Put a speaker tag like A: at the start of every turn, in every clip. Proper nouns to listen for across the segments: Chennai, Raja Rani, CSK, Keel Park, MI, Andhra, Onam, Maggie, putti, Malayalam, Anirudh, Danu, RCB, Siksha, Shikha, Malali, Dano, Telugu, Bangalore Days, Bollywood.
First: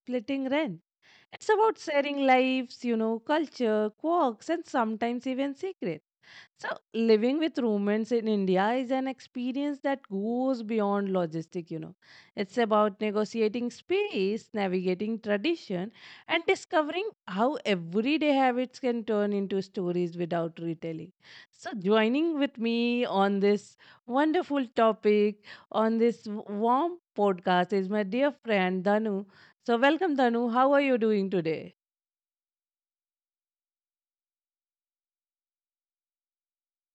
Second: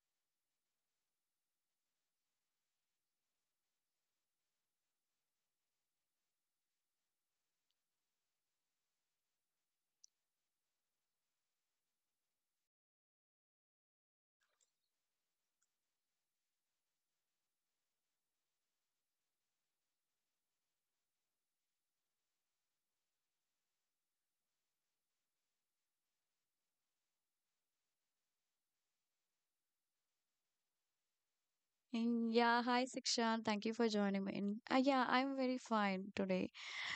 A: splitting rent. It's about sharing lives, you know, culture, quirks and sometimes even secrets. So, living with roommates in India is an experience that goes beyond logistic. It's about negotiating space, navigating tradition, and discovering how everyday habits can turn into stories without retelling. So, joining with me on this wonderful topic, on this warm podcast, is my dear friend Danu. So, welcome, Danu. How are you doing today?
B: Yeah, hi Siksha. Thank you for joining me. I'm very fine today.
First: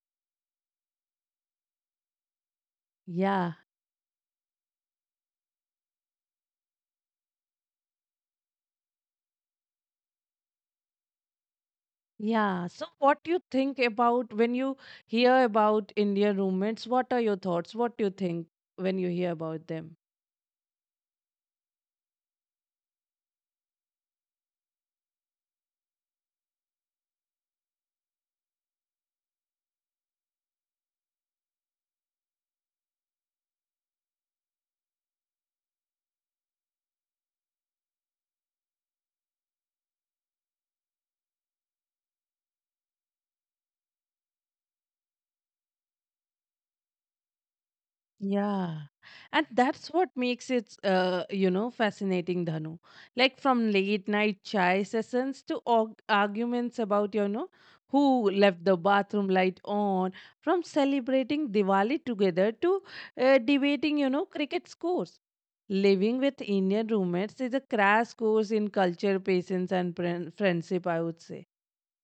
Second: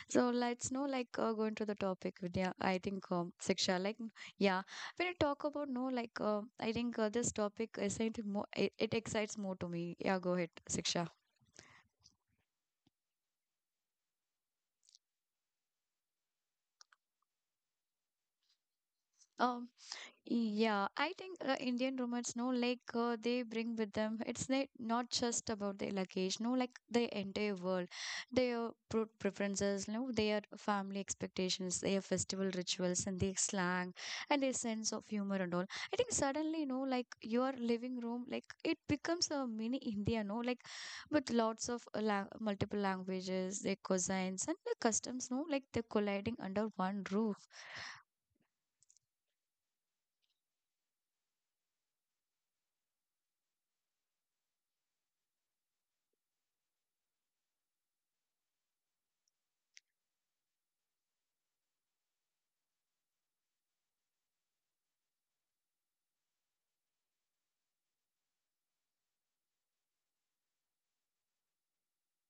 B: So let's know, like, going to the topic with yeah, I think
A: Yeah.
B: Siksha, like, yeah, when I talk about, no, like, I think this topic is something more, it excites more to me. Yeah, go ahead, Siksha.
A: Yeah. So, what do you think about when you hear about Indian roommates? What are your thoughts? What do you think when you hear about them?
B: Yeah, I think Indian roommates, no, like they bring with them. It's not just about their luggage, no, like the entire world, their preferences, no, their family expectations, their festival rituals, and their slang, and their sense of humor and all. I think suddenly, you know, like your living room, like it becomes a mini India, no, like with lots of la multiple languages, their cousins, and the customs, no, like they're colliding under one roof.
A: Yeah. And that's what makes it, you know, fascinating, Dhanu. Like from late night chai sessions to arguments about, you know, who left the bathroom light on, from celebrating Diwali together to debating, you know, cricket scores. Living with Indian roommates is a crash course in culture, patience, and friendship, I would say.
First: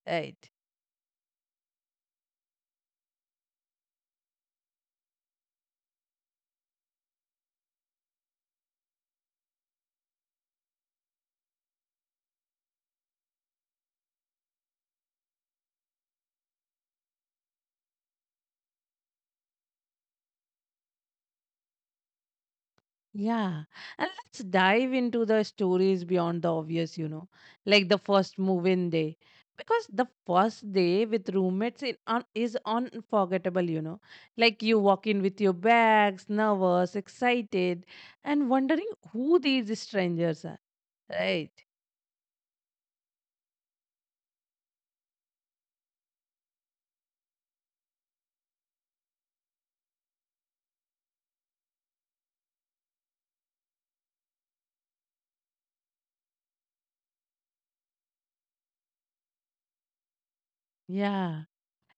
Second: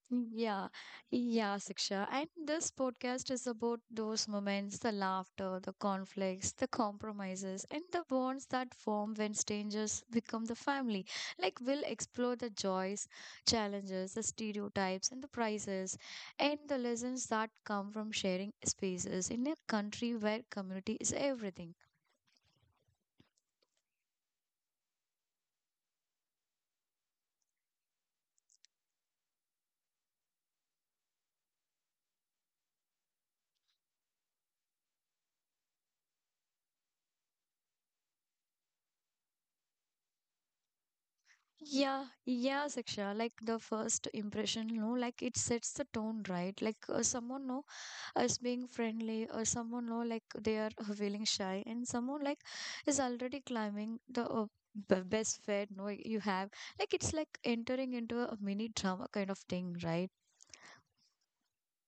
A: Right.
B: Yeah, yeah, Siksha. And this podcast is about those moments, the laughter, the conflicts, the compromises, and the bonds that form when strangers become the family. Like, we'll explore the joys, challenges, the stereotypes, and the prices, and the lessons that come from sharing spaces in a country where community is everything.
A: Yeah, and let's dive into the stories beyond the obvious, you know, like the first move-in day, because the first day with roommates is unforgettable, you know. Like you walk in with your bags, nervous, excited, and wondering who these strangers are, right?
B: Yeah, Siksha. Like the first impression, no, like it sets the tone, right? Like someone, no, as being friendly, or someone, know, like they are feeling shy, and someone like is already climbing the best fed, no, you have, like it's like entering into a mini drama kind of thing, right?
A: Yeah,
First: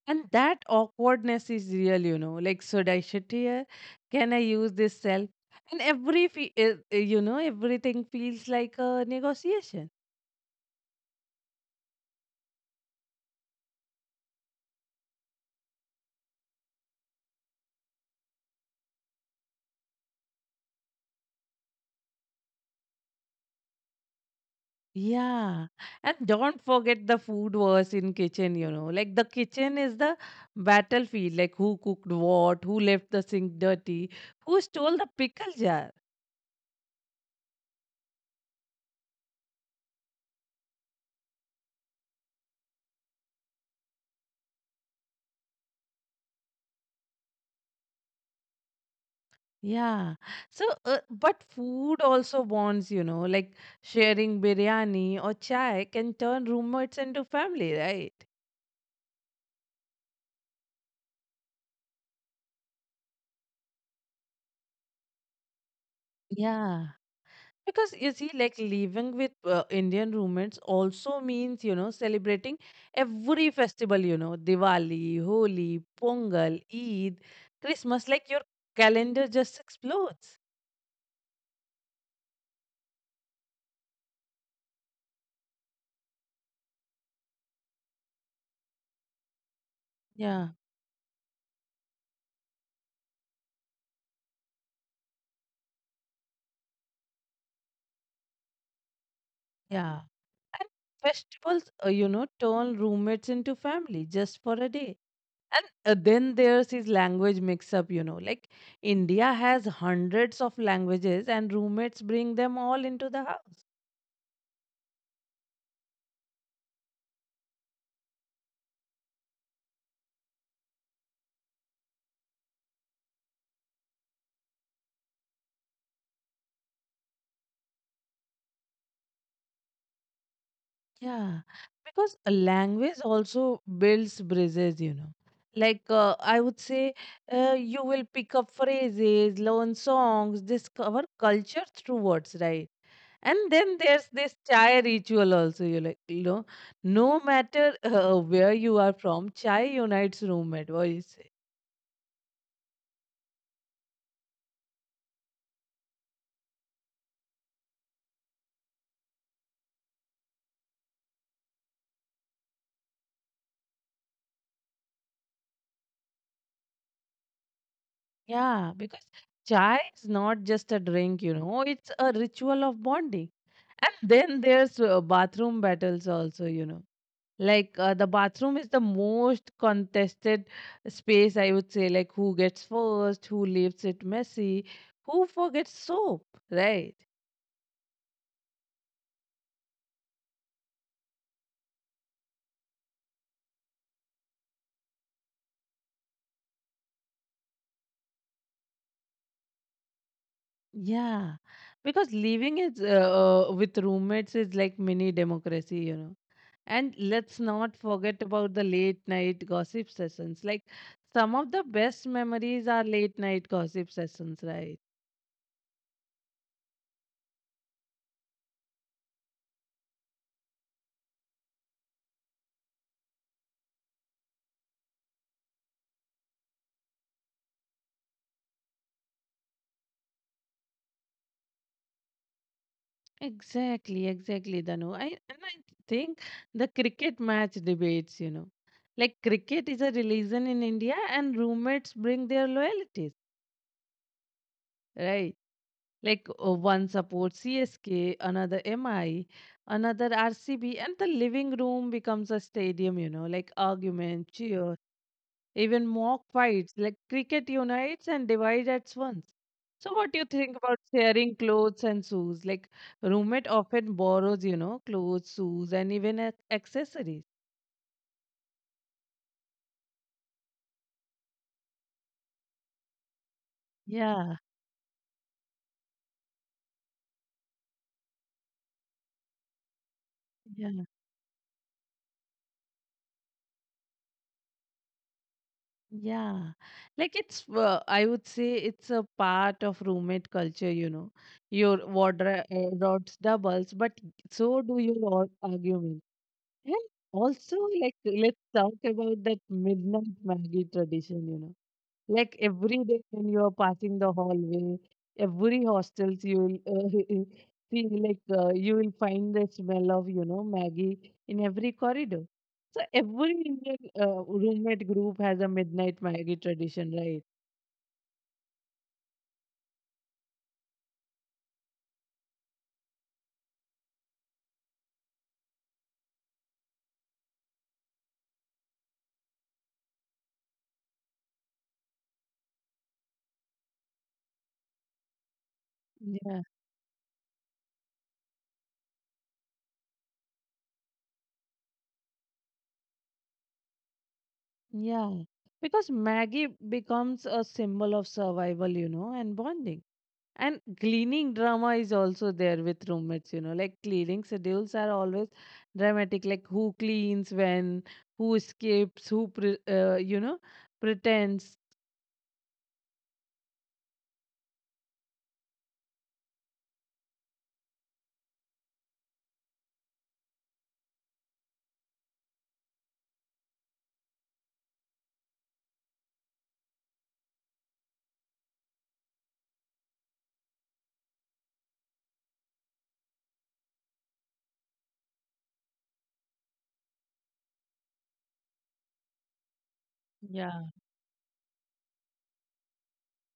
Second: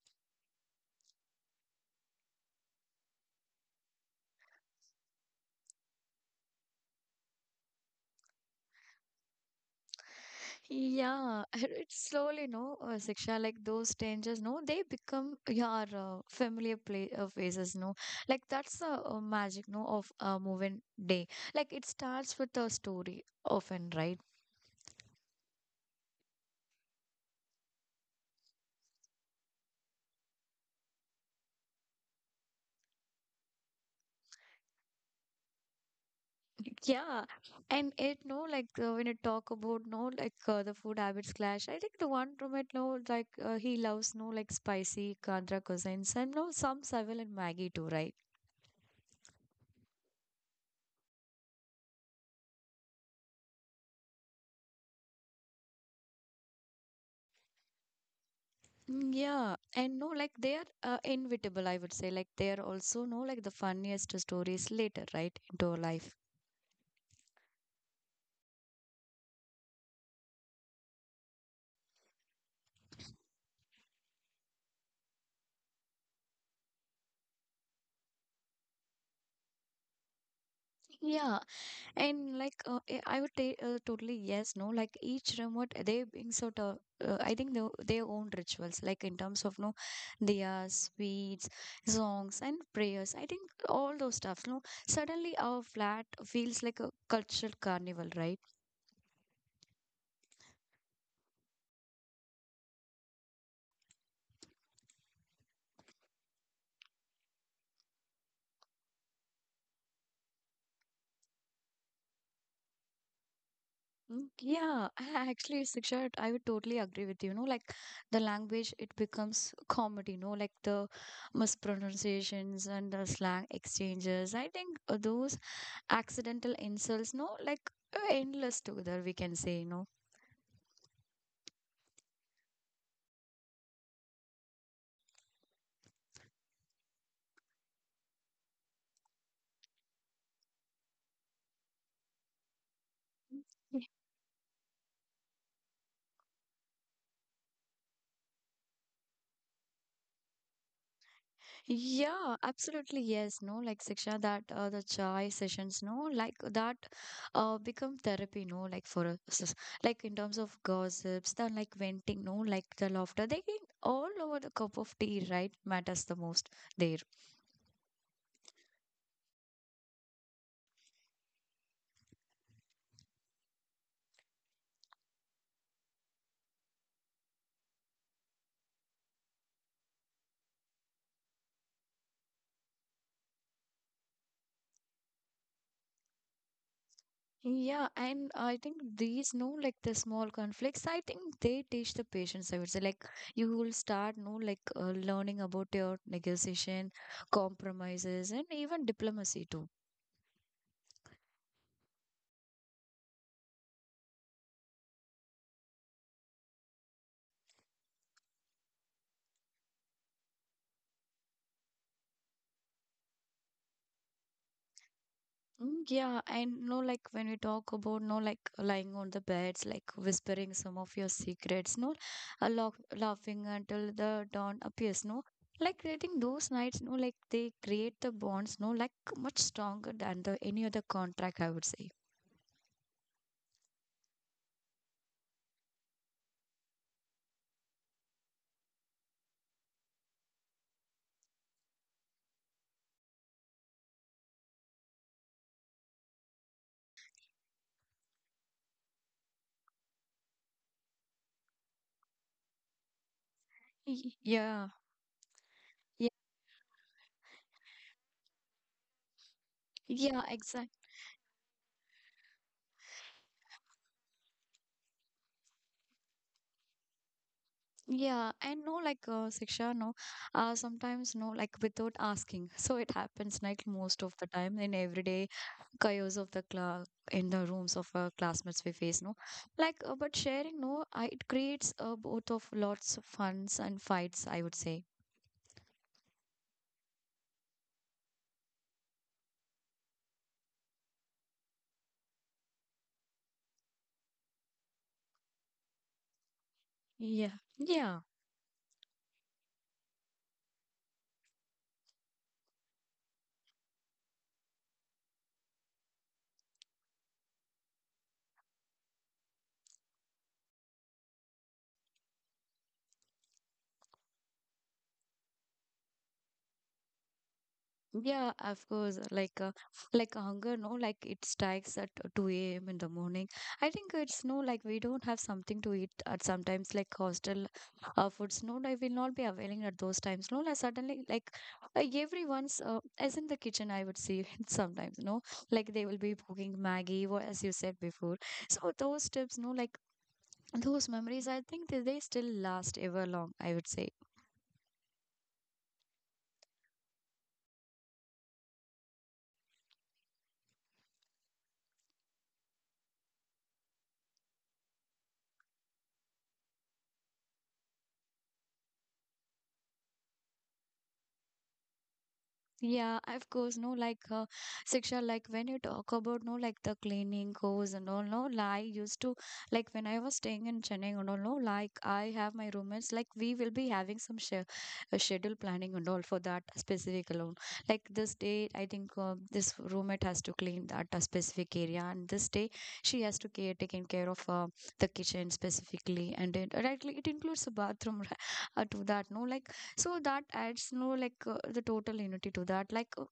A: and that awkwardness is real, you know. Like, should I sit here? Can I use this cell? And you know, everything feels like a negotiation.
B: Yeah, it's slowly, no, Siksha, like those dangers, no, they become your familiar play faces, no. Like that's the magic, no, of a moving day. Like it starts with a story often, right?
A: Yeah. And don't forget the food wars in kitchen, you know. Like the kitchen is the battlefield, like who cooked what, who left the sink dirty, who stole the pickle jar.
B: Yeah, and it, no, like when you talk about, no, like the food habits clash. I think the one roommate, no, like he loves, no, like spicy Andhra cuisines and no some Savil and Maggie too, right?
A: Yeah. So, but food also bonds, you know, like sharing biryani or chai can turn roommates into family, right?
B: Yeah, and no, like they are inevitable. I would say, like they are also, no, like the funniest stories later, right, into our life.
A: Yeah. Because you see, like living with Indian roommates also means, you know, celebrating every festival, you know, Diwali, Holi, Pongal, Eid, Christmas, like your calendar just explodes.
B: Yeah, and like I would say totally yes, no. Like each remote, they bring sort of I think they their own rituals, like in terms of no,
A: Yeah,
B: diyas, sweets, songs, and prayers. I think all those stuffs. No, suddenly our flat feels like a cultural carnival, right?
A: yeah. And festivals, you know, turn roommates into family just for a day. And then there's his language mix up, you know, like India has hundreds of languages and roommates bring them all into the house.
B: Yeah, actually, Siksha, I would totally agree with you. No, like the language, it becomes comedy. No, like the mispronunciations and the slang exchanges. I think those accidental insults, no, like endless together, we can say, no.
A: Yeah, because a language also builds bridges, you know. Like I would say, you will pick up phrases, learn songs, discover culture through words, right? And then
B: Y-
A: there's this chai ritual also. You like, you know, no matter where you are from, chai unites roommate. What you say?
B: Yeah, absolutely. Yes, no, like Siksha, that the chai sessions, no, like that become therapy, no, like for us, like in terms of gossips, the like venting, no, like the laughter, they all over the cup of tea, right, matters the most there.
A: Yeah, because chai is not just a drink, you know. It's a ritual of bonding. And then there's bathroom battles also, you know. Like the bathroom is the most contested space, I would say. Like who gets first, who leaves it messy, who forgets soap, right?
B: Yeah, and I think these, no, like the small conflicts, I think they teach the patience, I would say. Like, you will start, no, like learning about your negotiation, compromises, and even diplomacy too.
A: Yeah, because living is with roommates is like mini democracy, you know. And let's not forget about the late night gossip sessions. Like some of the best memories are late night gossip sessions, right?
B: Yeah, and no, like when we talk about, no, like lying on the beds, like whispering some of your secrets, no, a laughing until the dawn appears, no, like I think those nights, no, like they create the bonds, no, like much stronger than the any other contract, I would say.
A: Exactly, exactly, Danu. I think the cricket match debates, you know, like cricket is a religion in India, and roommates bring their loyalties, right? Like one supports CSK, another MI, another RCB, and the living room becomes a stadium, you know, like argument, cheer,
B: Yeah.
A: even
B: Yeah,
A: mock fights like cricket unites and divides at once. So, what do you
B: yeah,
A: think about
B: exactly.
A: sharing clothes and shoes? Like, roommate often borrows, you know, clothes, shoes, and even accessories.
B: Yeah, and no, like Siksha, no, sometimes, no, like without asking. So it happens like most of
A: Yeah,
B: the time in everyday chaos of the class in the rooms of our classmates we face. No, like but sharing,
A: yeah,
B: no, I, it creates both of lots of funs and fights. I would say.
A: yeah. Like, I would say it's a part of roommate culture, you know. Your wardrobes doubles, but so do your arguments. And
B: Yeah,
A: also, like,
B: yeah.
A: let's talk about that midnight Maggie tradition, you know. Like every day when you are passing the hallway, every hostels you will see like you will find the smell of you know Maggie in every corridor. So every Indian roommate group has a midnight Maggie tradition, right?
B: Yeah, of course. Like hunger, no, like it strikes at 2 a.m. in the morning. I think it's no, like we don't have something to eat at sometimes, like hostel foods. No, like will not be availing at those times. No, like suddenly, like everyone's as in the kitchen, I would see sometimes. No, like they will be
A: Yeah,
B: cooking Maggie, or as you said before. So those tips, no, like those memories, I think they still last ever long. I would say.
A: yeah. Because Maggie becomes a symbol of survival, you know, and bonding. And cleaning drama is also there with roommates, you know, like cleaning schedules are always dramatic, like who cleans when, who escapes, you know, pretends.
B: Yeah, of course, no, like Siksha, like when you talk about, no, like the cleaning goes and all, no, like I used to, like when I was staying in Chennai and all, no, like I have my roommates, like we will be having some sh schedule planning and all for that specific alone. Like this day, I think this roommate has to clean that specific area, and this day she has to care taking care of the kitchen specifically, and it right, like, it includes the bathroom to that, no, like so that
A: Yeah.
B: adds, no, like the total unity to that, like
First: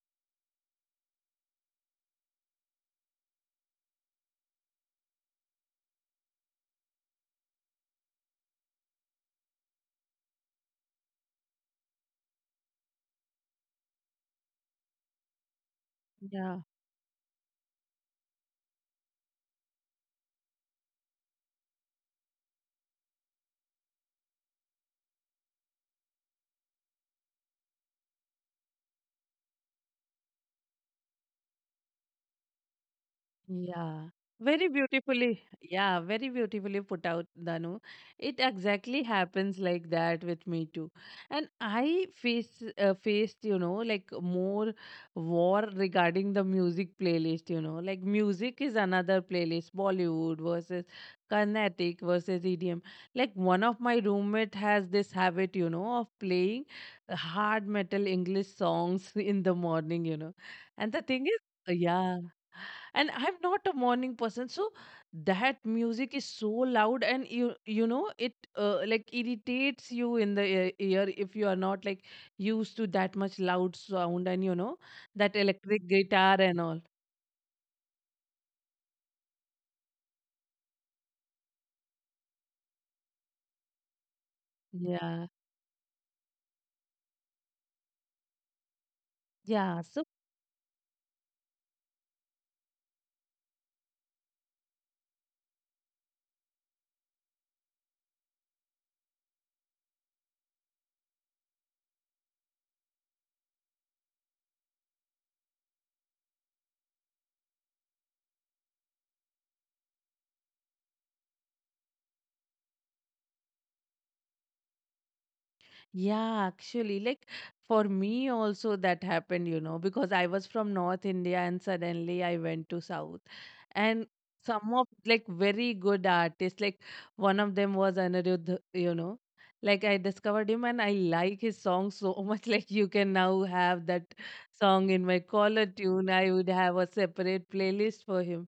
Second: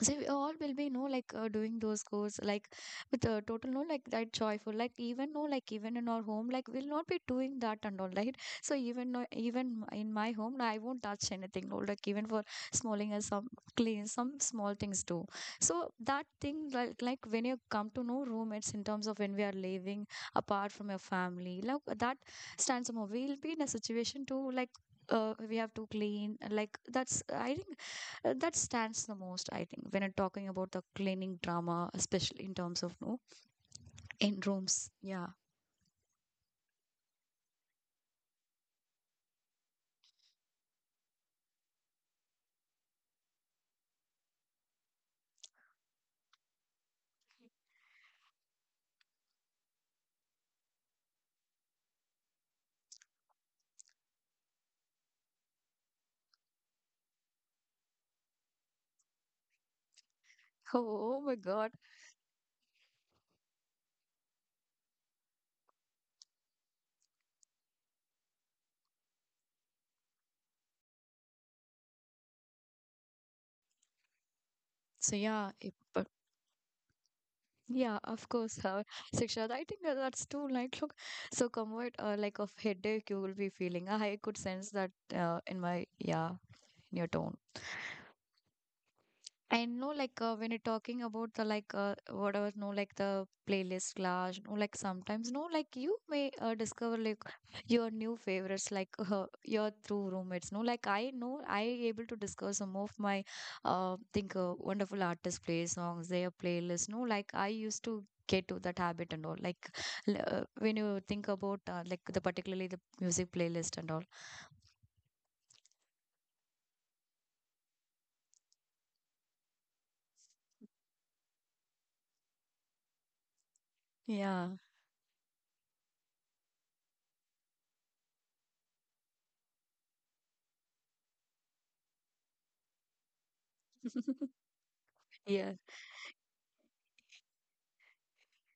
B: so we all will be, no, like doing those goals like with total, no, like that joyful, like even no, like even in our home, like we'll not be doing that and all, right? So even no, even in my home I won't touch anything, no, like even for smalling as some clean some small things too. So that thing,
A: Yeah.
B: like, when you come to know roommates in terms of when we are living apart from your family, like that stands more. We'll be in a situation to like we have to clean. Like that's I think that stands the most, I think, when I'm talking about the cleaning drama, especially in terms of no,
A: Yeah,
B: in
A: very
B: rooms. Yeah.
A: beautifully. Yeah, very beautifully put out, Danu. It exactly happens like that with me too. And I faced, you know, like more war regarding the music playlist, you know. Like music is another playlist, Bollywood versus Carnatic versus EDM. Like one of my roommate has this habit, you know, of playing hard metal English songs in the morning, you know. And the
B: Oh, oh
A: thing
B: my god.
A: is, yeah, and I'm not a morning person, so that music is so loud and you know it like irritates you in the ear if you are not like used to that much loud sound and you know
B: So
A: that
B: yeah it,
A: electric
B: but
A: guitar and all,
B: yeah, of course, Siksha, I think that's too like look so convert like of headache you will be feeling. I could sense that
A: yeah,
B: in my, yeah, in your tone. I
A: yeah,
B: know,
A: so.
B: like, when you're talking about the like, whatever, no, like the playlist clash, no, like sometimes, no, like you may discover like your new favorites, like your through roommates, no, like I know I able to discover some of my, think wonderful artists play songs, their playlist, no, like I used to get to that habit and all, like when you think about like the particularly the music playlist and all,
A: Yeah, actually, like for me also that happened, you know, because I was from North India and suddenly I went to South. And
B: yeah,
A: some of like very good artists, like one of them was Anirudh, you know. Like I discovered him and I like his song so much. Like you can now have that song in my
B: yeah,
A: caller tune. I would have a separate playlist for him,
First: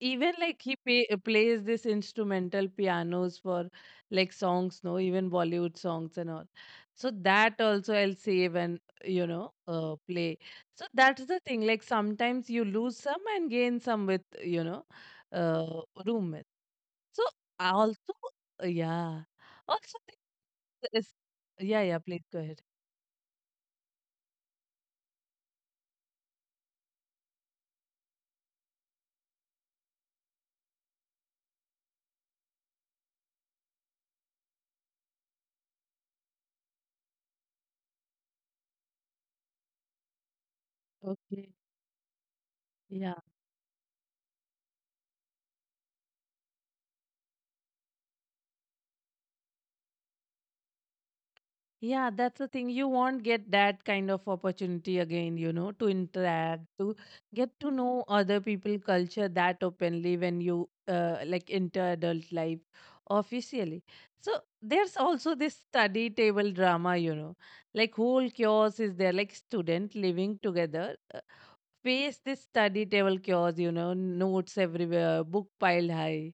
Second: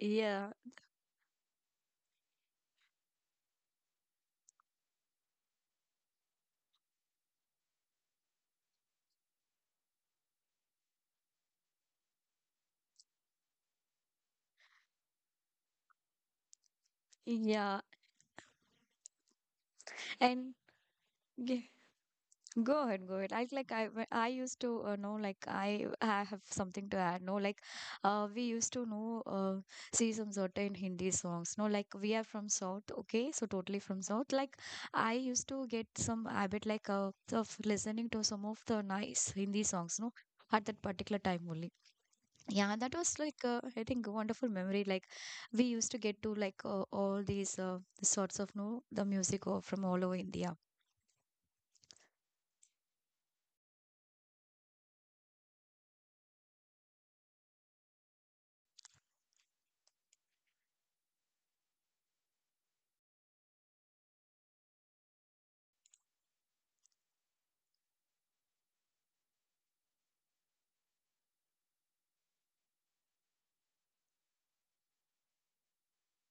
A: even like plays this instrumental pianos for like songs no even bollywood songs and all, so that also I'll save and you know play. So that's the thing, like sometimes you lose some and gain some with you know uh, roommate. So I
B: yeah,
A: also yeah, also think
B: and.
A: this,
B: Yeah.
A: yeah yeah please go ahead,
B: Go ahead, go ahead. I like I when I used to know like I have something to add. No, like we used to know see some certain Hindi songs. No, like we are from South. Okay, so totally from South. Like I used to get some habit like of listening to some of the nice Hindi songs. No. At that particular time
A: okay,
B: only. Yeah, that was
A: yeah.
B: like I think a wonderful memory. Like we used to get to like all these sorts of no the music of, from all over India.
A: Yeah, that's the thing. You won't get that kind of opportunity again, you know, to interact, to get to know other people culture that openly when you like enter adult life officially. So there's also this study table drama, you know, like whole chaos is there, like student living together face this study table chaos, you know, notes everywhere, book piled high.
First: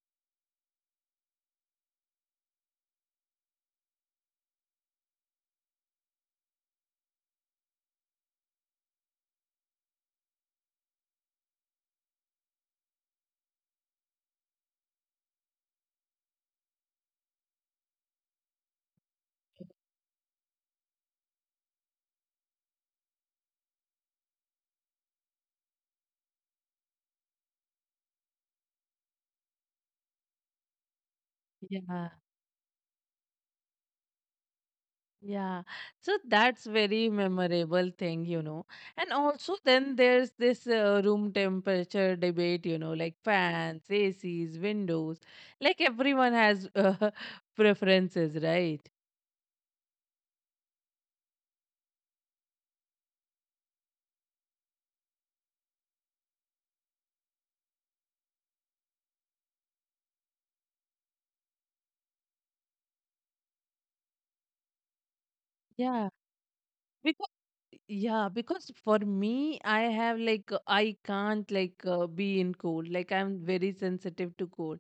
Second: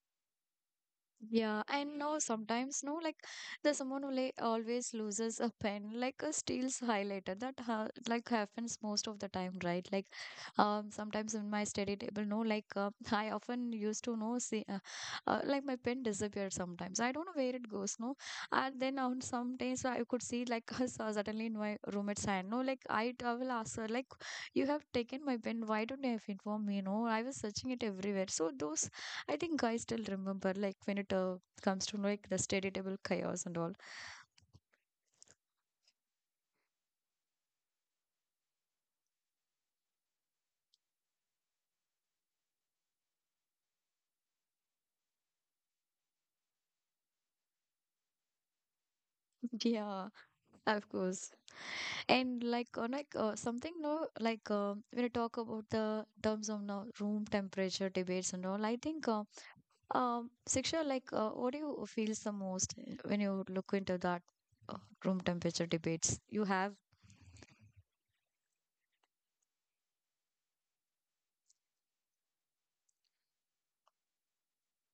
B: Yeah, and no, sometimes no, like there's someone who like always loses a pen, like a steals highlighter. That ha, like happens most of the time, right? Like, sometimes in my study table, no, like I often used to know see, like my pen disappeared sometimes. I don't know where it goes, no. And then on some days I could see like her suddenly in my roommate's hand, no, like I will ask her like, you have taken my pen. Why don't you have informed me? No, I was searching it everywhere. So those I think I still remember, like, when it comes to
A: Yeah.
B: like the study table chaos and all.
A: Yeah, so that's very memorable thing, you know. And also then there's this room temperature debate, you know, like fans, ACs, windows. Like everyone has preferences, right?
B: Yeah, of course. And like, on like something, no, like when you talk about the terms of now room temperature debates and all, I think, Siksha, like, what do you feel the most when you look into that uh, room temperature
A: Yeah.
B: debates you have?
A: Because yeah, because for me, I have like I can't like be in cold. Like I'm very sensitive to cold.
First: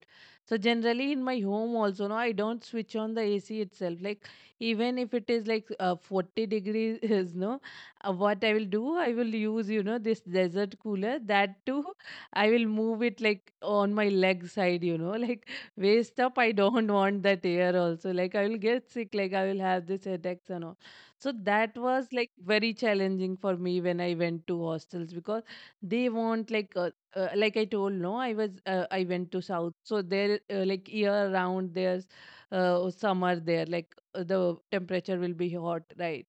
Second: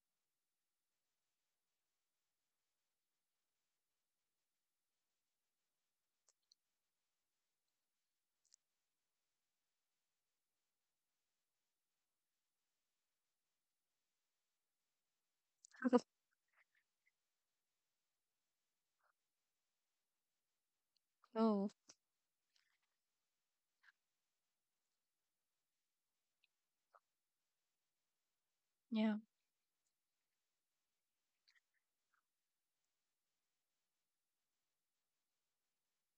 A: So generally in my home also, no, I don't switch on the AC itself. Like even if it is like 40 degrees, no, what I will do, I will use you know this desert cooler. That too, I will move it like on my leg side. You know, like waist up. I don't want that air also. Like I will get sick. Like I will have this headaches and all. So that
B: Oh,
A: was like very challenging for me when I went to hostels because they want like I told no I
B: yeah,
A: went to south, so there like year round there's summer there, like the temperature will be hot, right?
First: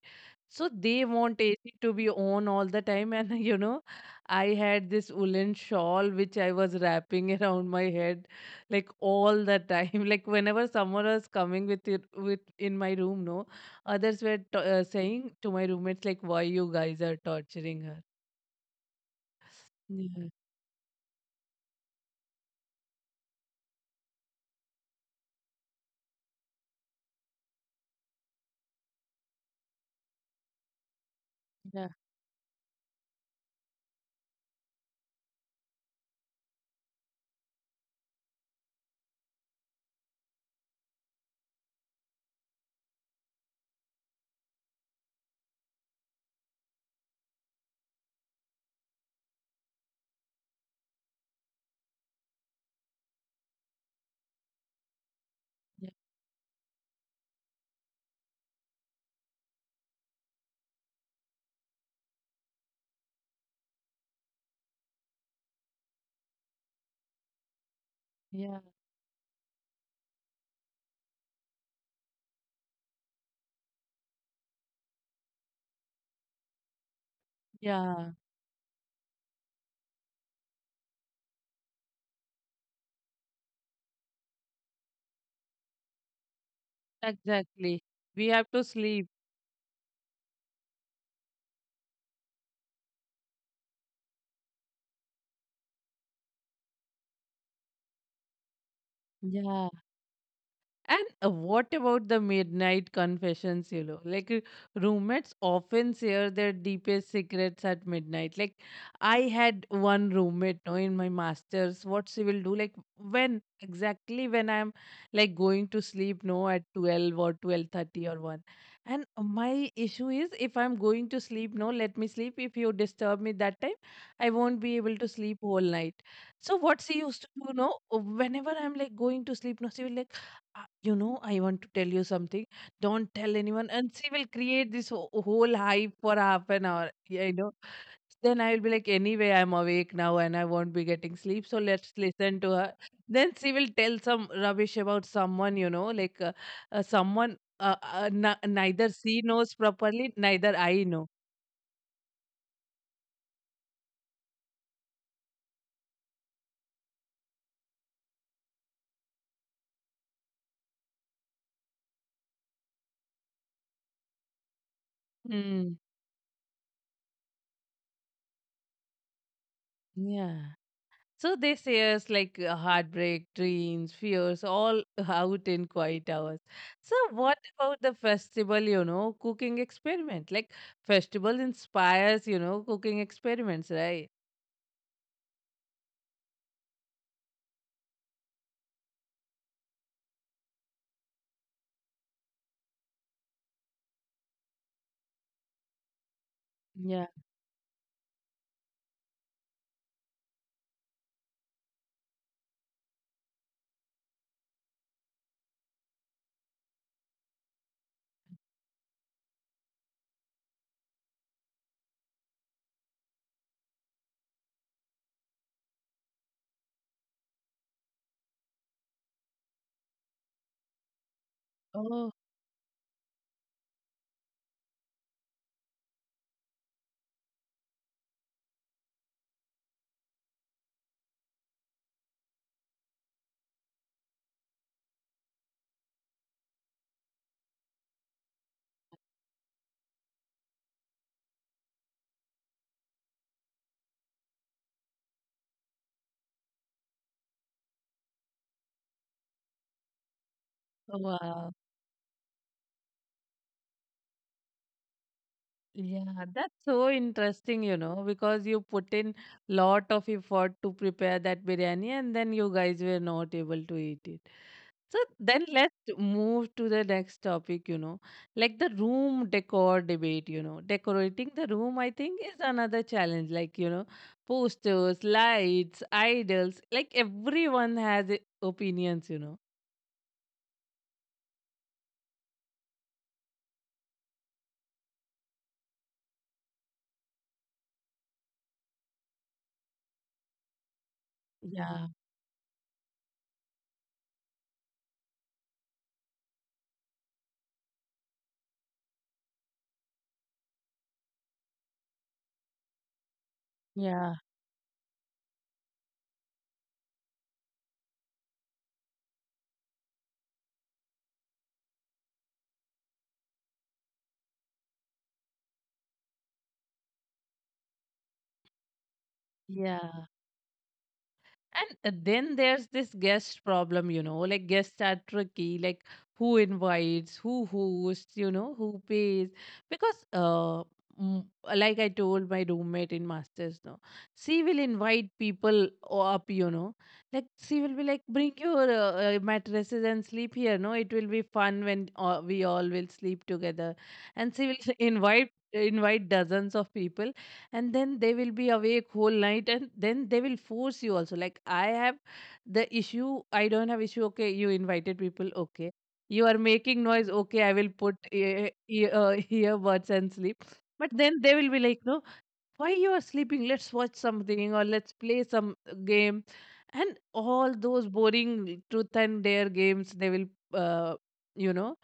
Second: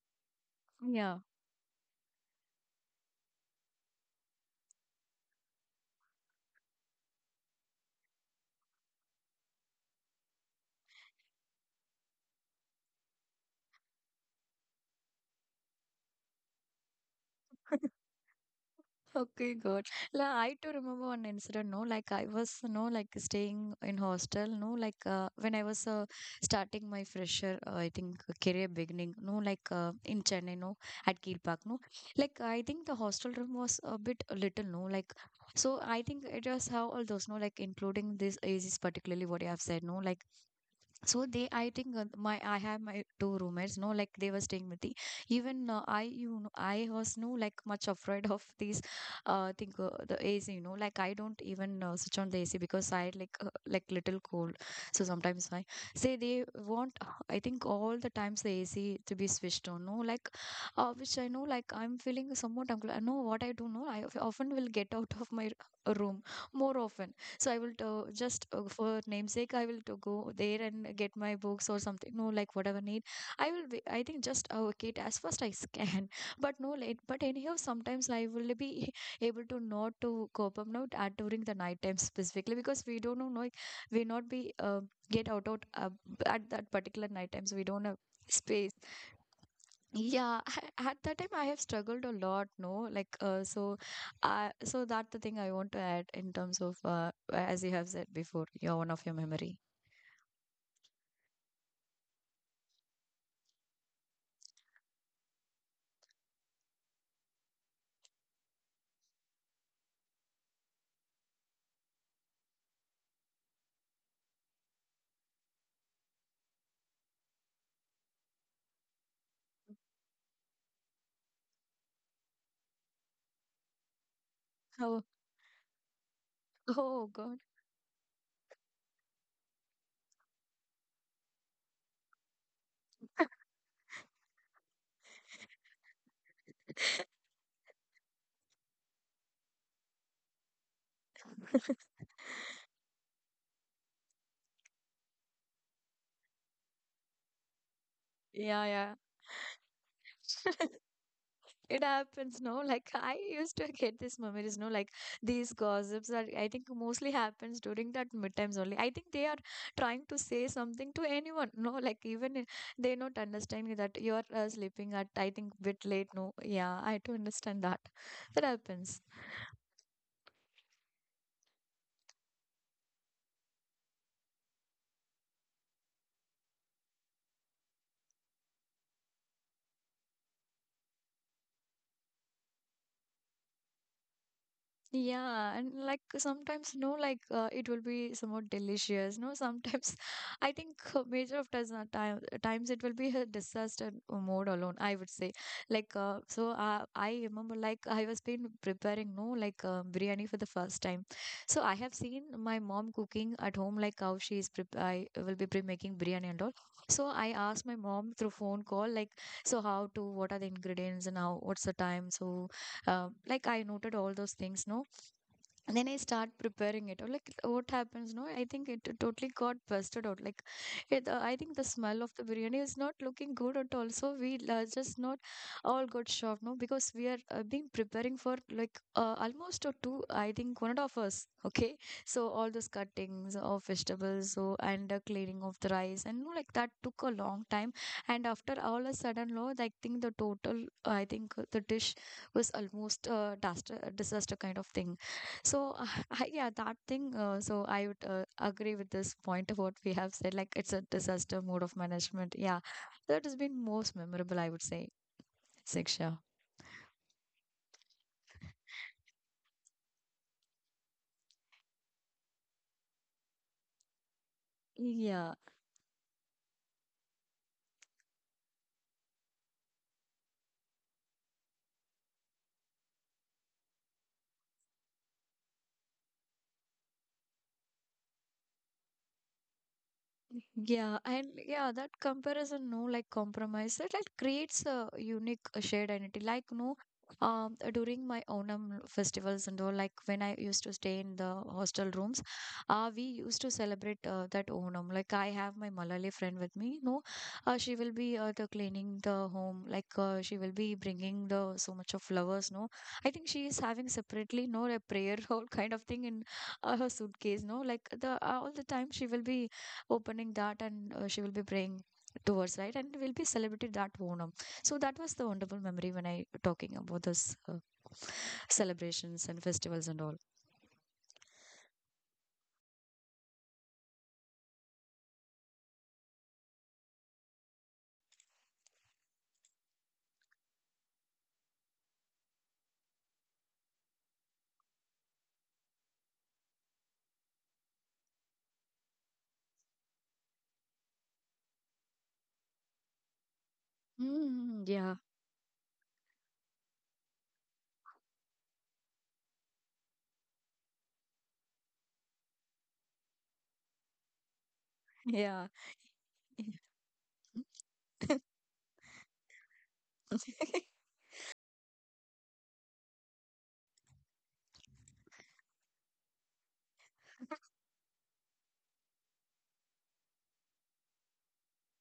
A: So they
B: yeah.
A: want AC to be on all the time and you know, I had this woolen shawl which I was wrapping around my head like all the time like whenever summer was coming with it with in my room no. Others were saying to my roommates, like, why you guys are torturing her.
B: Okay, good.
A: Yeah,
B: Like, I too remember one incident, no, like I was, no, like staying in hostel, no, like when I was starting my fresher, I think career beginning, no, like in Chennai, no, at Keel Park, no,
A: yeah,
B: like I think the hostel room was a bit little, no, like so I think it was how all those, no, like including this is particularly what you have said, no, like so they, I think my I have my two roommates. No, like they were staying with the. Even I, you know, I was no like much afraid of these. Think The AC. You know, like I don't even switch on the AC because I like little cold. So sometimes I
A: yeah,
B: say they want. I think all the times the AC to be switched on. No, like which I know like I'm feeling somewhat uncomfortable. I know what I do. No, I often will get out of my room more often so I will to just
A: yeah,
B: for namesake I will to go there and get my books or something no like whatever need I will be, I think just allocate as fast as can but no late but anyhow sometimes
A: yeah,
B: I will be able to not to cope up now at during the night time specifically because we don't know like, we not be get out at that particular night time so we
A: exactly.
B: don't have
A: We have to
B: space
A: sleep.
B: yeah at that time I have struggled a lot no like so that's the thing I want to add in terms of as you have said before your one of your memory.
A: Yeah. And what about the midnight confessions, you know? Like, roommates often share their deepest secrets at midnight. Like, I had one roommate, no, in my master's, what she will do, like, when exactly when I'm like going to sleep, no, at 12 or 12:30 or 1. And my issue is if I'm going to sleep, no, let me sleep. If you disturb me that time, I won't be able
B: Oh.
A: to sleep whole night. So what she
B: Oh
A: used to
B: god.
A: do, no, whenever I'm like going to sleep, no, she will like you know, I want to tell you something, don't tell anyone, and she will create this whole hype for half an hour. Yeah, you know, then I will be like anyway I'm awake now and I won't be getting sleep, so let's listen to her. Then she will tell some rubbish about someone, you know, like someone neither
B: Yeah,
A: she knows properly
B: yeah.
A: neither I know.
B: It happens, no, like I used to get these memories, no, like these gossips are I think mostly happens during that midterms only. I think they are trying to say something to anyone, no, like they not understanding that you're sleeping at I think
A: Hmm.
B: bit late, no. Yeah, I do understand that that happens.
A: Yeah. So they say us like heartbreak, dreams, fears, all out in quiet hours. So what about the festival, you know, cooking experiment? Like festival inspires, you know, cooking experiments, right?
B: Yeah, and like sometimes, no, like it will be somewhat delicious. No, sometimes I think uh, major of times it will be a disaster mode alone, I would say. Like,
A: Yeah.
B: I remember, like, I was been preparing, no, like biryani for the first time. So I have seen my mom cooking at home, like how she is, prep I will be pre making biryani and all. So I asked my mom through phone call, like, so how to, what are the ingredients and how, what's the time? So, like, I noted all those things, no, and then I start preparing it. Or like what happens, no? I think it totally got busted out. Like, I think the smell of
A: Oh,
B: the biryani is not looking good at all. So we just not all got shocked, no? Because we are being preparing for like almost two. I think 1.5 hours. Okay, so all those cuttings of vegetables, so and cleaning of the rice, and no, like that took a long time. And after all a sudden, no, I think the total, I think the dish was almost disaster kind of thing. So I, yeah, that thing. So I would agree with this point of what we have said. Like it's a disaster
A: wow.
B: mode of management. Yeah, that has been most memorable, I would say, Siksha.
A: Yeah, that's so interesting, you know, because you put in lot of effort to prepare that biryani and then you guys were not able to eat it. So
B: Yeah.
A: then let's move to the next topic, you know, like the room decor debate, you know. Decorating the room, I think, is another challenge. Like, you know, posters, lights, idols, like everyone has opinions, you know.
B: Yeah, and yeah, that comparison, no, like compromise, that like creates a unique shared identity. Like, no, during my Onam festivals and all, like when I used to stay in the
A: Yeah,
B: hostel rooms, we used to celebrate that Onam. Like, I have my Malali friend with me. No, she will be the cleaning the home. Like, she will be bringing the so much of flowers. No, I think she is having
A: yeah,
B: separately, no, a prayer hall kind of thing in her suitcase. No, like the all the time she will be opening that and she will be praying towards right and we'll be celebrating that Onam. So that was the wonderful memory when I talking about this celebrations and festivals and
A: yeah.
B: all.
A: And then there's this guest problem, you know, like guests are tricky, like who invites, who hosts, you know, who pays. Because, m- like I told my roommate in Masters, no, she will invite people up, you know, like she will be like, bring your mattresses and sleep here, no, it will be fun when we all will sleep together. And she
B: Mm,
A: will
B: yeah,
A: invite dozens of people, and then they will be awake whole night, and then they will force you also. Like, I have the issue. I don't have issue. Okay, you invited people.
B: yeah.
A: Okay, you are making noise. Okay, I will put earbuds and sleep. But then they will be like, no, why you are sleeping? Let's watch something or let's play some game. And all those boring truth and dare games they will uh, you know,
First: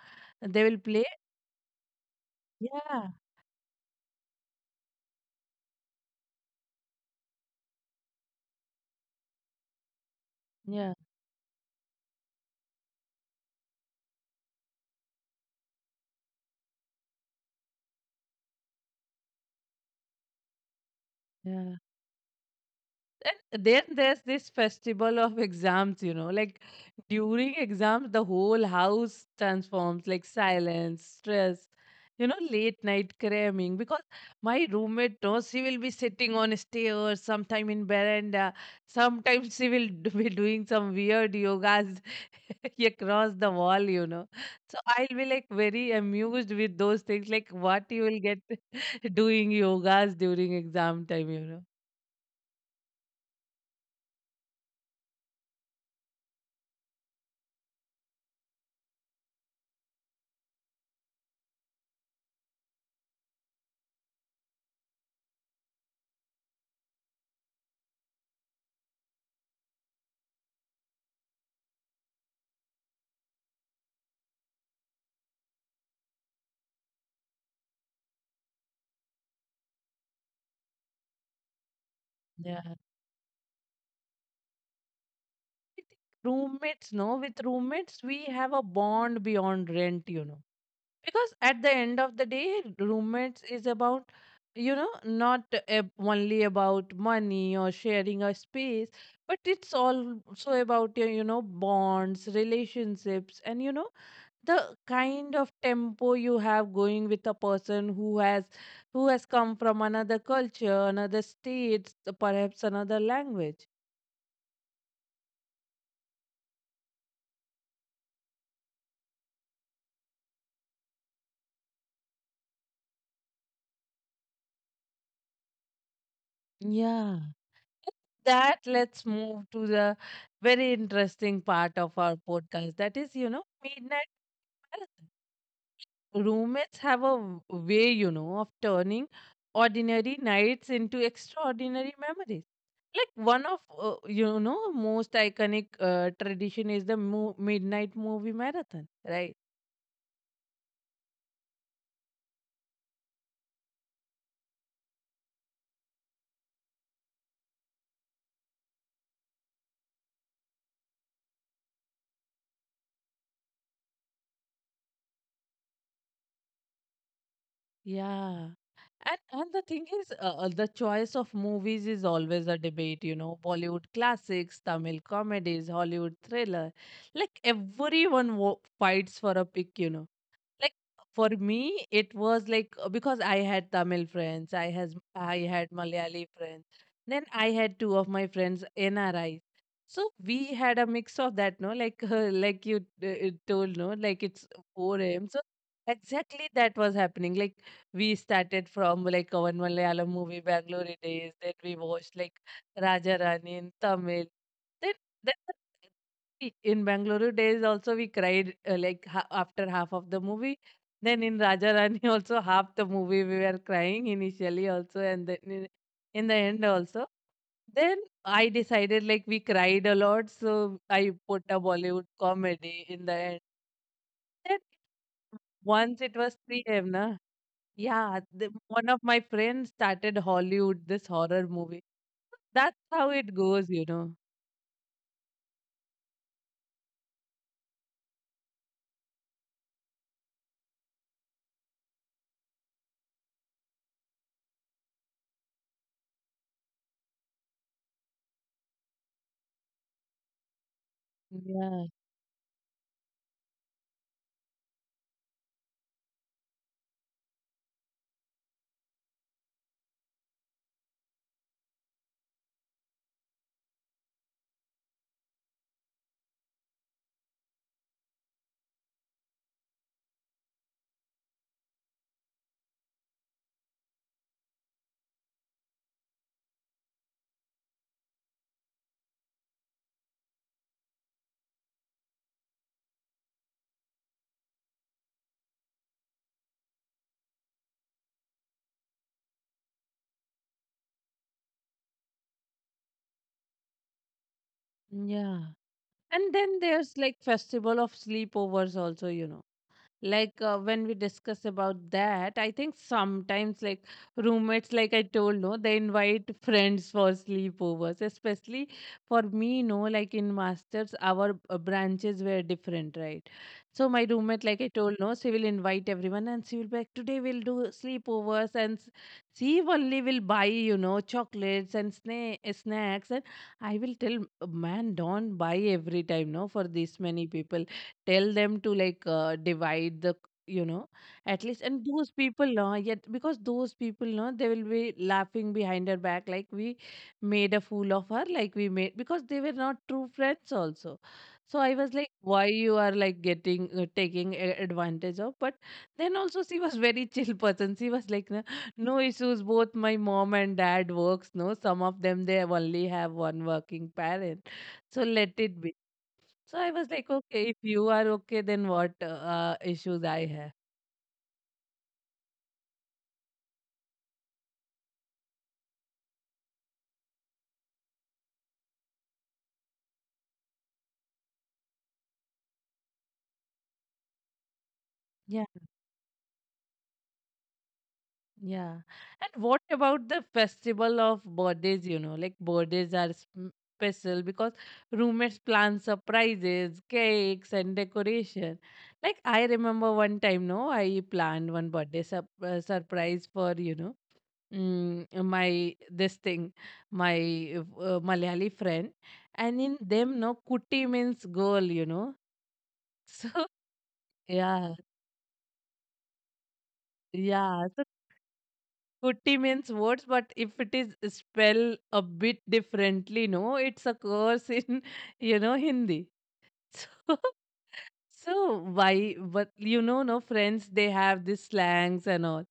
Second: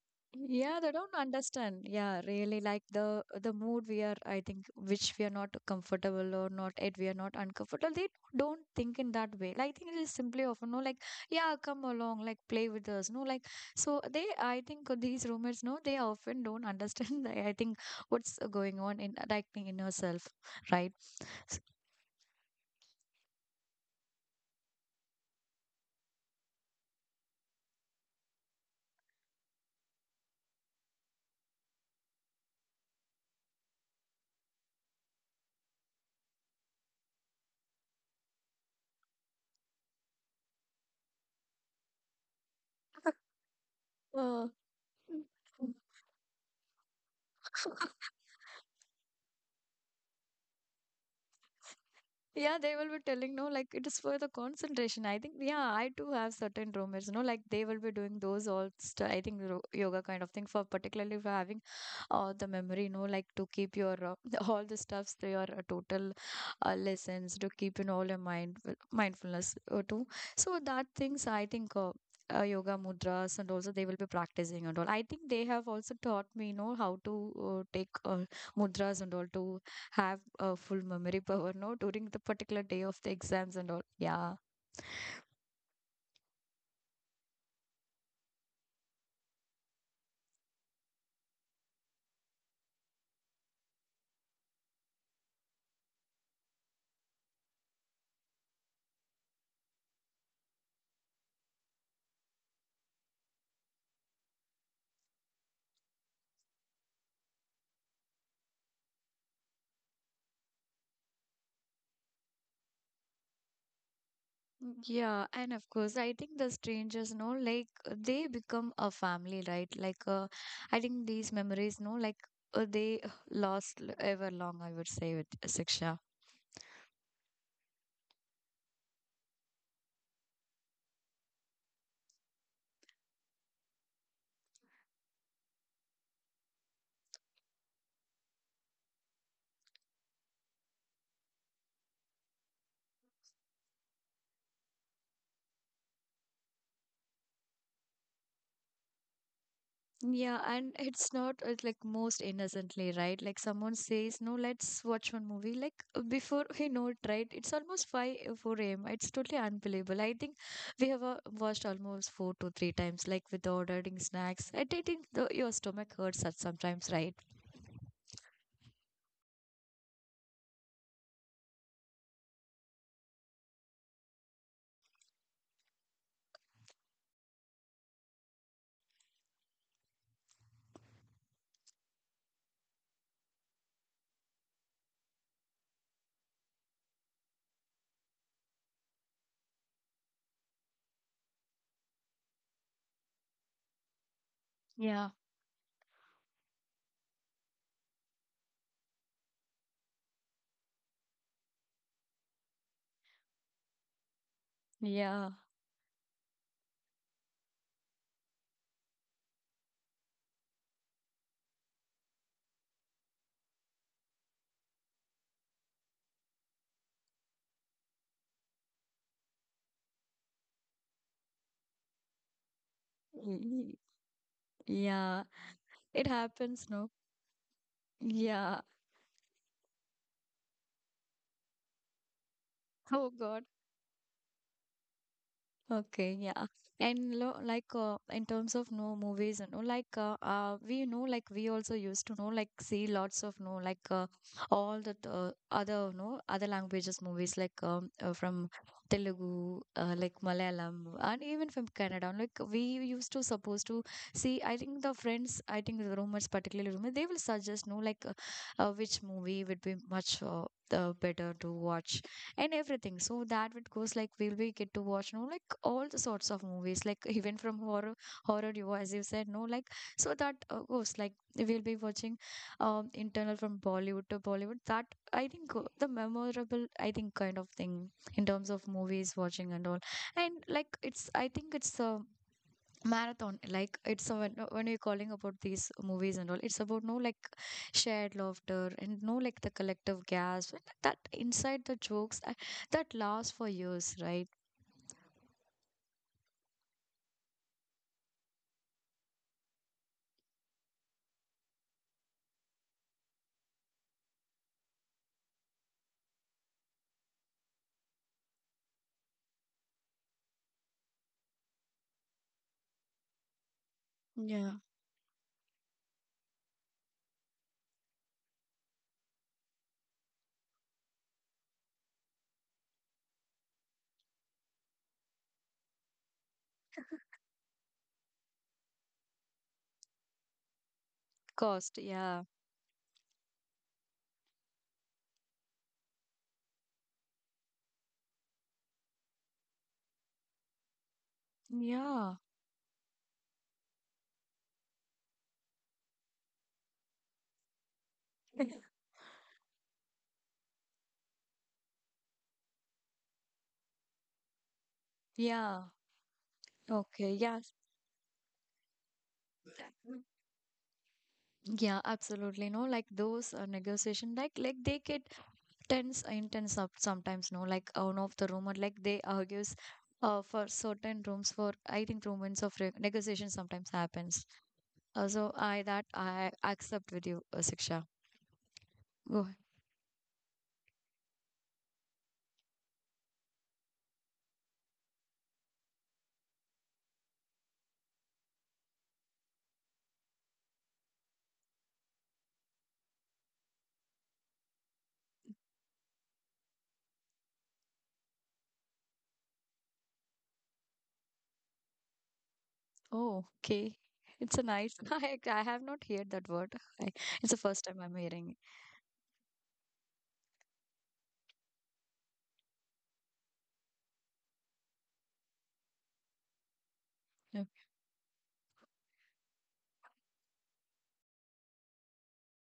A: they will
B: Yeah, they
A: play.
B: don't understand. Yeah, really like
A: Yeah,
B: the mood we are, I think, which we are not comfortable or not at we are not uncomfortable. They don't think in that way. Like I think it is simply of no,
A: yeah,
B: like, yeah, come along, like play with us. No, like so they I think these roommates, no, they often don't understand the, I think what's going on in like in yourself, right? S-
A: yeah. And then there's this festival of exams, you know, like during exams, the whole house transforms. Like silence, stress, you know, late night cramming. Because my roommate knows, she will be sitting on stairs, sometime in veranda, sometimes she will be doing some weird yogas across the wall, you know.
B: Uh,
A: So I'll be like very amused with those things, like what you will get doing yogas during exam time, you know.
B: Yeah, they will be telling, no, like it is for the concentration. I think, yeah, I too have certain roommates, no, like they will be doing those all, I think, yoga kind of thing for particularly for having the memory, no, like to keep your all the stuffs, to your total lessons, to keep in all your mind well, mindfulness too. So that things, I think. Yoga mudras and also they will be practicing and all I think they have also taught me you know how to take mudras and all to have a full memory power, no, during the particular day of the exams and all. Yeah.
A: Roommates, no, with roommates we have a bond beyond rent, you know, because at the end of the day, roommates is about, you know, not only about money or sharing a space, but it's also about your, you know, bonds, relationships, and you know, the kind of tempo you have going with a person who has, who has come from another culture, another state, perhaps another language.
B: Yeah, and of course, I think the strangers, no, like they become a family, right? Like, I think these memories, no, like they ever long, I would say, with Siksha.
A: Yeah, that, let's move to the very interesting part of our podcast. That is, you know, midnight marathon. Roommates have a way, you know, of turning ordinary nights into extraordinary memories. Like one of, you know, most iconic tradition is the midnight movie marathon, right?
B: Yeah, and it's not like most innocently, right? Like someone says, "No, let's watch one movie." Like before we know it, right? It's almost four a.m. It's totally unbelievable. I think we have watched almost four to three times, like with ordering snacks. And I think the, your stomach hurts at sometimes, right?
A: Yeah. And the thing is, the choice of movies is always a debate, you know. Bollywood classics, Tamil comedies, Hollywood thriller. Like everyone fights for a pick, you know. Like for me, it was like, because I had Tamil friends, I had Malayali friends, then I had two of my friends NRIs. So we had a mix of that, no, like like you told, no, like it's
B: Yeah,
A: 4 a.m. So exactly that was happening. Like, we started from like one Malayalam movie, Bangalore Days. Then we watched like Raja Rani in Tamil. Then
B: yeah,
A: that in Bangalore Days also we cried, like after half of the movie. Then in Raja Rani also half the movie we were crying initially also, and then in the end also. Then I decided like we cried a lot, so I put a Bollywood comedy in the end.
B: y-
A: Then
B: yeah. It
A: once it was
B: happens,
A: 3
B: no?
A: a.m. na, yeah,
B: Yeah.
A: the, one of my friends started Hollywood this horror movie. That's
B: Oh
A: how
B: God.
A: it goes, you know.
B: Okay, yeah. And lo like in terms of no movies and all, like we know like we also used to know like see lots of no like all the other no other languages movies like from Telugu like Malayalam and even from
A: Yeah,
B: Canada like we used to supposed to see I think the friends I think the roommates particularly roommates they will suggest no like which movie would be much better to watch and everything. So that it goes like we get to watch no like all the sorts of movies like even from horror you as you said no like so that goes like we'll be watching internal from Bollywood to Bollywood that I think the memorable I think kind of thing in terms of movies watching and all and like it's I think it's marathon like it's a, when you're calling about these movies and all it's about no like shared laughter and no like the collective gasp and that inside the jokes that last for years right.
A: yeah. And then there's like festival of sleepovers also, you know, like when we discuss about that, I think sometimes like roommates, like I told, no, they invite friends for sleepovers. Especially for me, no, like in Masters, our branches were different, right? So my roommate,
B: Yeah.
A: like I told, no, she will invite everyone, and she will be like, today we'll do sleepovers and she only will buy, you know, chocolates and snacks. And I will tell, man, don't buy every time, no, for this many people. Tell them to like, divide the, you know, at least.
B: cost
A: And those
B: yeah,
A: people know yet, because those people know, they will be laughing behind her back, like we made a fool of her. Like we made, because they were not true friends also. So I was
B: yeah,
A: like, why you are like getting, taking advantage of? But then also she was very chill person. She was like, no, no issues, both my mom and dad works, no, some of them they only have one working parent, so let
B: yeah,
A: it be. So I was like,
B: okay, yeah,
A: okay, if you are okay, then what issues I have?
B: yeah, absolutely, no, like those negotiation like they get tense intense up sometimes no like one of the rumor like they argues for certain rooms for I think rooms of negotiation sometimes happens. So
A: Yeah,
B: I that I accept with you, Siksha.
A: yeah.
B: Go ahead.
A: And what about the festival of birthdays? You know, like birthdays are special because roommates plan surprises, cakes, and decoration. Like I remember one time, no, I planned one birthday sup surprise for, you know, mm, my this thing, my Malayali friend. And in them, no, kuti means girl, you know.
B: Oh,
A: So
B: okay. It's a nice.
A: yeah.
B: I have not heard that word. I, it's the first
A: Yeah,
B: time
A: so
B: I'm hearing. It.
A: kuti means words, but if it is spell a bit differently, no, it's a curse in, you know, Hindi. So
B: Yeah.
A: so why, but you know, no, friends, they have these slangs and all.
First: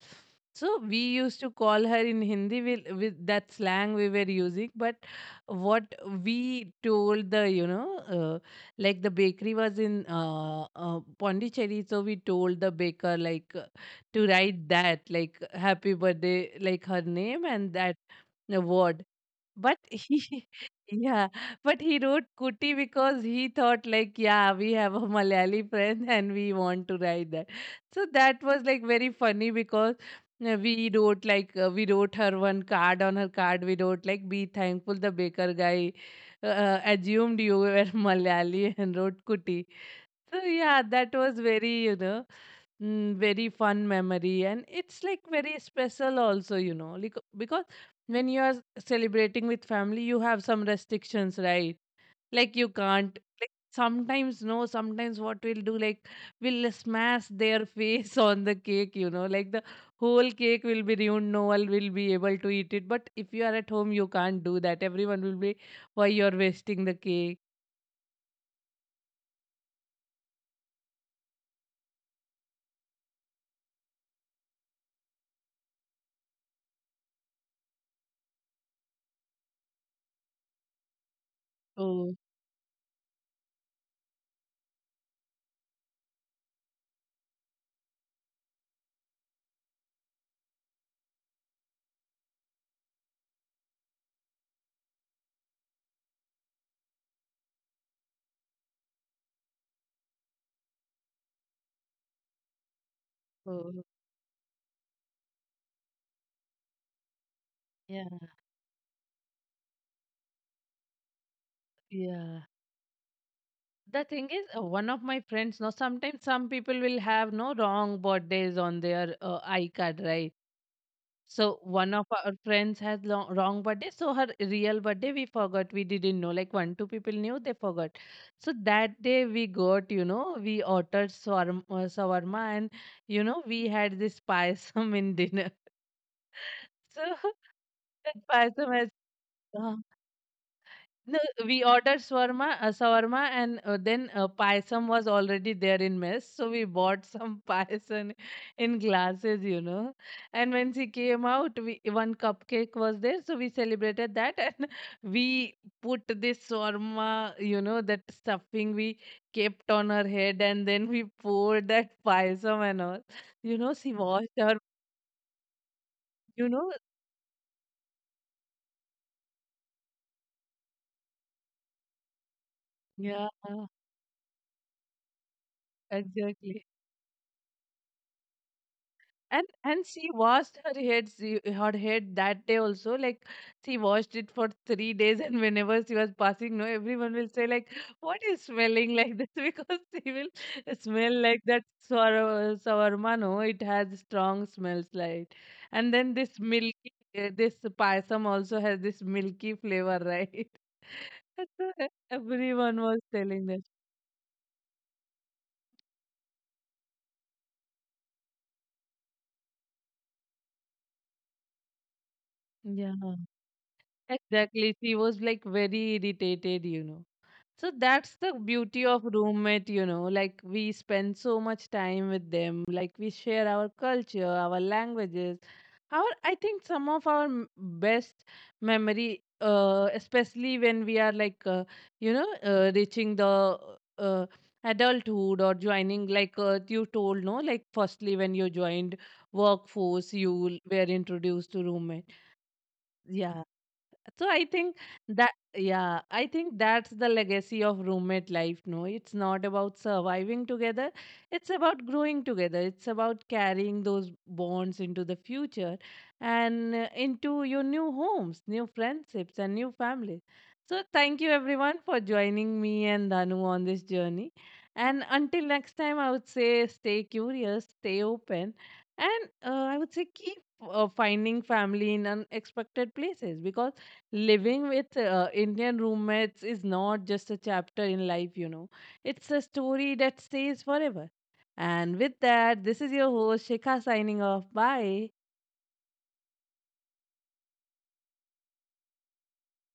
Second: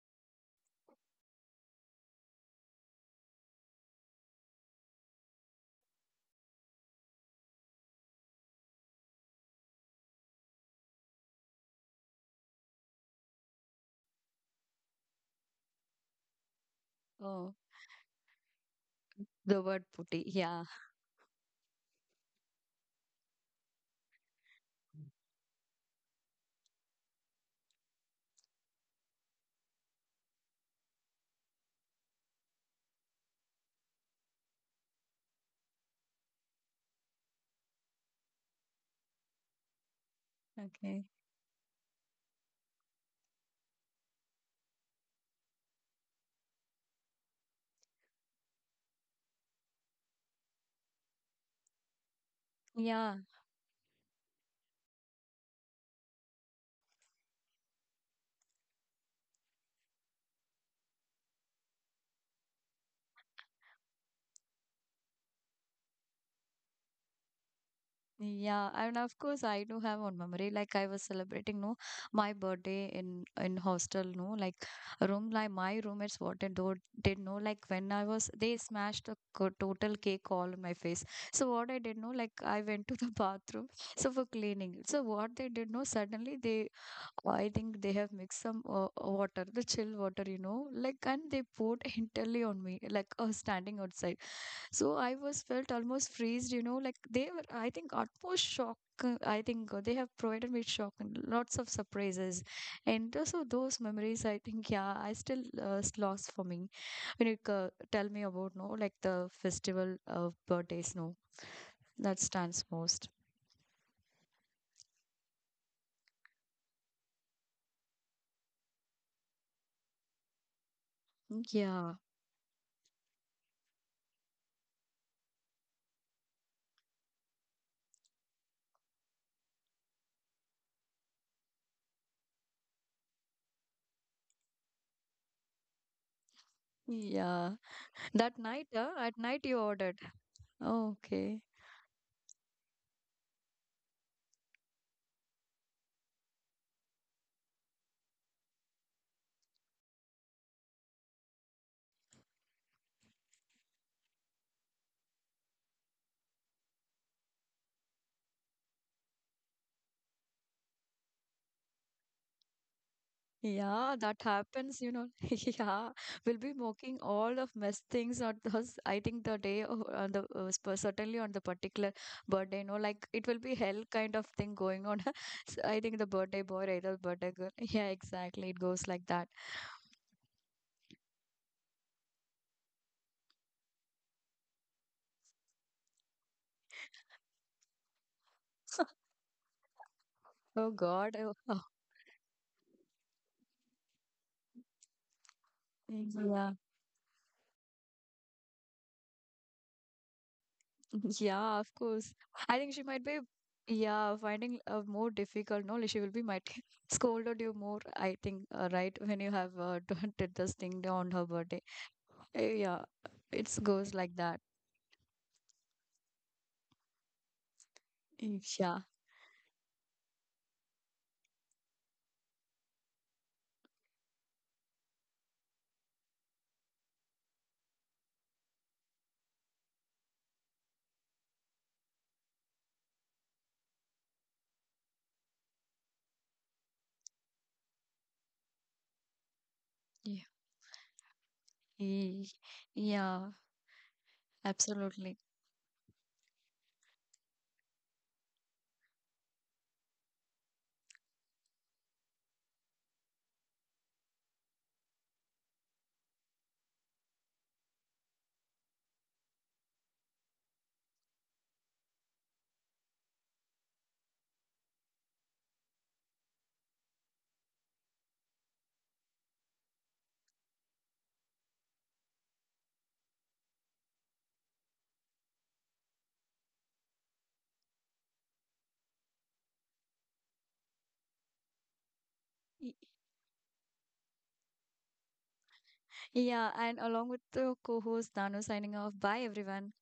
A: So we used to call her in Hindi with that slang we were using. But what we told the, you know, like the bakery was in Pondicherry, so we told the baker like, to write that, like happy birthday, like her name
B: Oh,
A: and that word.
B: the
A: But
B: word putti.
A: he,
B: Yeah.
A: yeah, but he wrote Kuti because he thought like, yeah, we have a Malayali friend and we want to write that. So that was like very funny, because we wrote like we wrote her one card. On her card we wrote like, be thankful the baker guy assumed you were Malayali and wrote Kuti. So yeah,
B: Okay.
A: that was very, you know, mm, very fun memory. And it's like very special also, you know, like because when you are celebrating with family, you have some restrictions, right? Like you
B: Yeah.
A: can't, like sometimes, no, sometimes what we'll do, like we'll smash their face on the cake, you know. Like the whole cake will be ruined, no one will be able to eat it. But if you are at home, you can't do that. Everyone will be, why you're wasting the cake.
B: Yeah, and of course I do have one memory. Like I was celebrating, no, my birthday in hostel, no, like a room, like my roommates what wanted do did know like when I was they smashed a total cake all in my face. So what I did know,
A: Oh,
B: like I went to the bathroom so for cleaning. So what they did know suddenly they I think they have mixed some water, the chill water, you know, like and they poured entirely on me, like standing outside. So I was felt almost freezed, you know, like they were, I think, utmost shock. I think they have provided me shock and lots of surprises. And also those
A: oh,
B: memories, I think, yeah, I still lost for me. When you tell
A: yeah,
B: me about, no, like the festival of birthdays, no, that
A: yeah.
B: stands most.
A: The thing is one of my friends, now sometimes some people will have no wrong birthdays on their icard, right? So one
B: Yeah,
A: of our friends has long, wrong birthday, so her real birthday we forgot, we didn't know. Like 1 2 people knew, they forgot. So that day we got, you know, we ordered shawarma, and you know we had this payasam in dinner. So
B: yeah.
A: that
B: That
A: payasam
B: night,
A: has
B: at night you
A: uh,
B: ordered.
A: no,
B: Okay.
A: we ordered shawarma, and then payasam was already there in mess. So we bought some payasam in glasses, you know. And when she came out, we, one cupcake was there, so we celebrated that, and we put this shawarma, you know, that stuffing, we kept on her head, and then we poured that payasam and all. You know, she
B: Yeah, that
A: washed her,
B: happens, you know. Yeah, we'll
A: you
B: be
A: know,
B: mocking all of mess things at us. I think the day of, on the certainly on the particular birthday, you know, like
A: yeah,
B: it will be hell kind of thing going on. So I think the birthday boy
A: exactly.
B: or either birthday girl. Yeah, exactly. It goes like that.
A: And she washed her head, she, her head that day also, like she washed it for 3 days and whenever she was passing, no, everyone will say like, what is smelling like this? Because she will
B: Oh
A: smell
B: God.
A: like
B: Oh,
A: that shawarma, no, it has strong smells like, and
B: oh,
A: then this
B: yeah.
A: milky this payasam also has this milky flavor, right?
B: Yeah,
A: So
B: of course. I think
A: everyone
B: she
A: was
B: might be,
A: telling that.
B: yeah, finding more difficult. No, she will be might scolded you more. I think, right, when you have did this thing on her birthday. Yeah,
A: Yeah,
B: it goes like that.
A: exactly, she was like very irritated, you know. So
B: Mm,
A: that's the
B: yeah,
A: beauty of roommate, you know, like we spend so much time with them, like we share our culture, our languages. Our, I think some of our best memory, especially when we are like you know reaching the uh, adulthood, or joining like you told, no, like firstly when you joined workforce,
B: yeah,
A: you were introduced to roommate.
B: Ye- yeah,
A: Yeah. So I think
B: absolutely.
A: that, yeah, I think that's the legacy of roommate life. No, it's not about surviving together. It's about growing together. It's about carrying those bonds into the future and into your new homes, new friendships, and new families. So thank you everyone for joining me and Danu on this journey. And until next time, I would say stay curious, stay open, and I would say keep finding family in unexpected places, because living with Indian roommates is not just a chapter in life, you know. It's a story that stays forever. And with that,
B: Y-
A: this is your host, Shikha, signing off. Bye.
B: Yeah, and along with the co-host Dano signing off. Bye, everyone.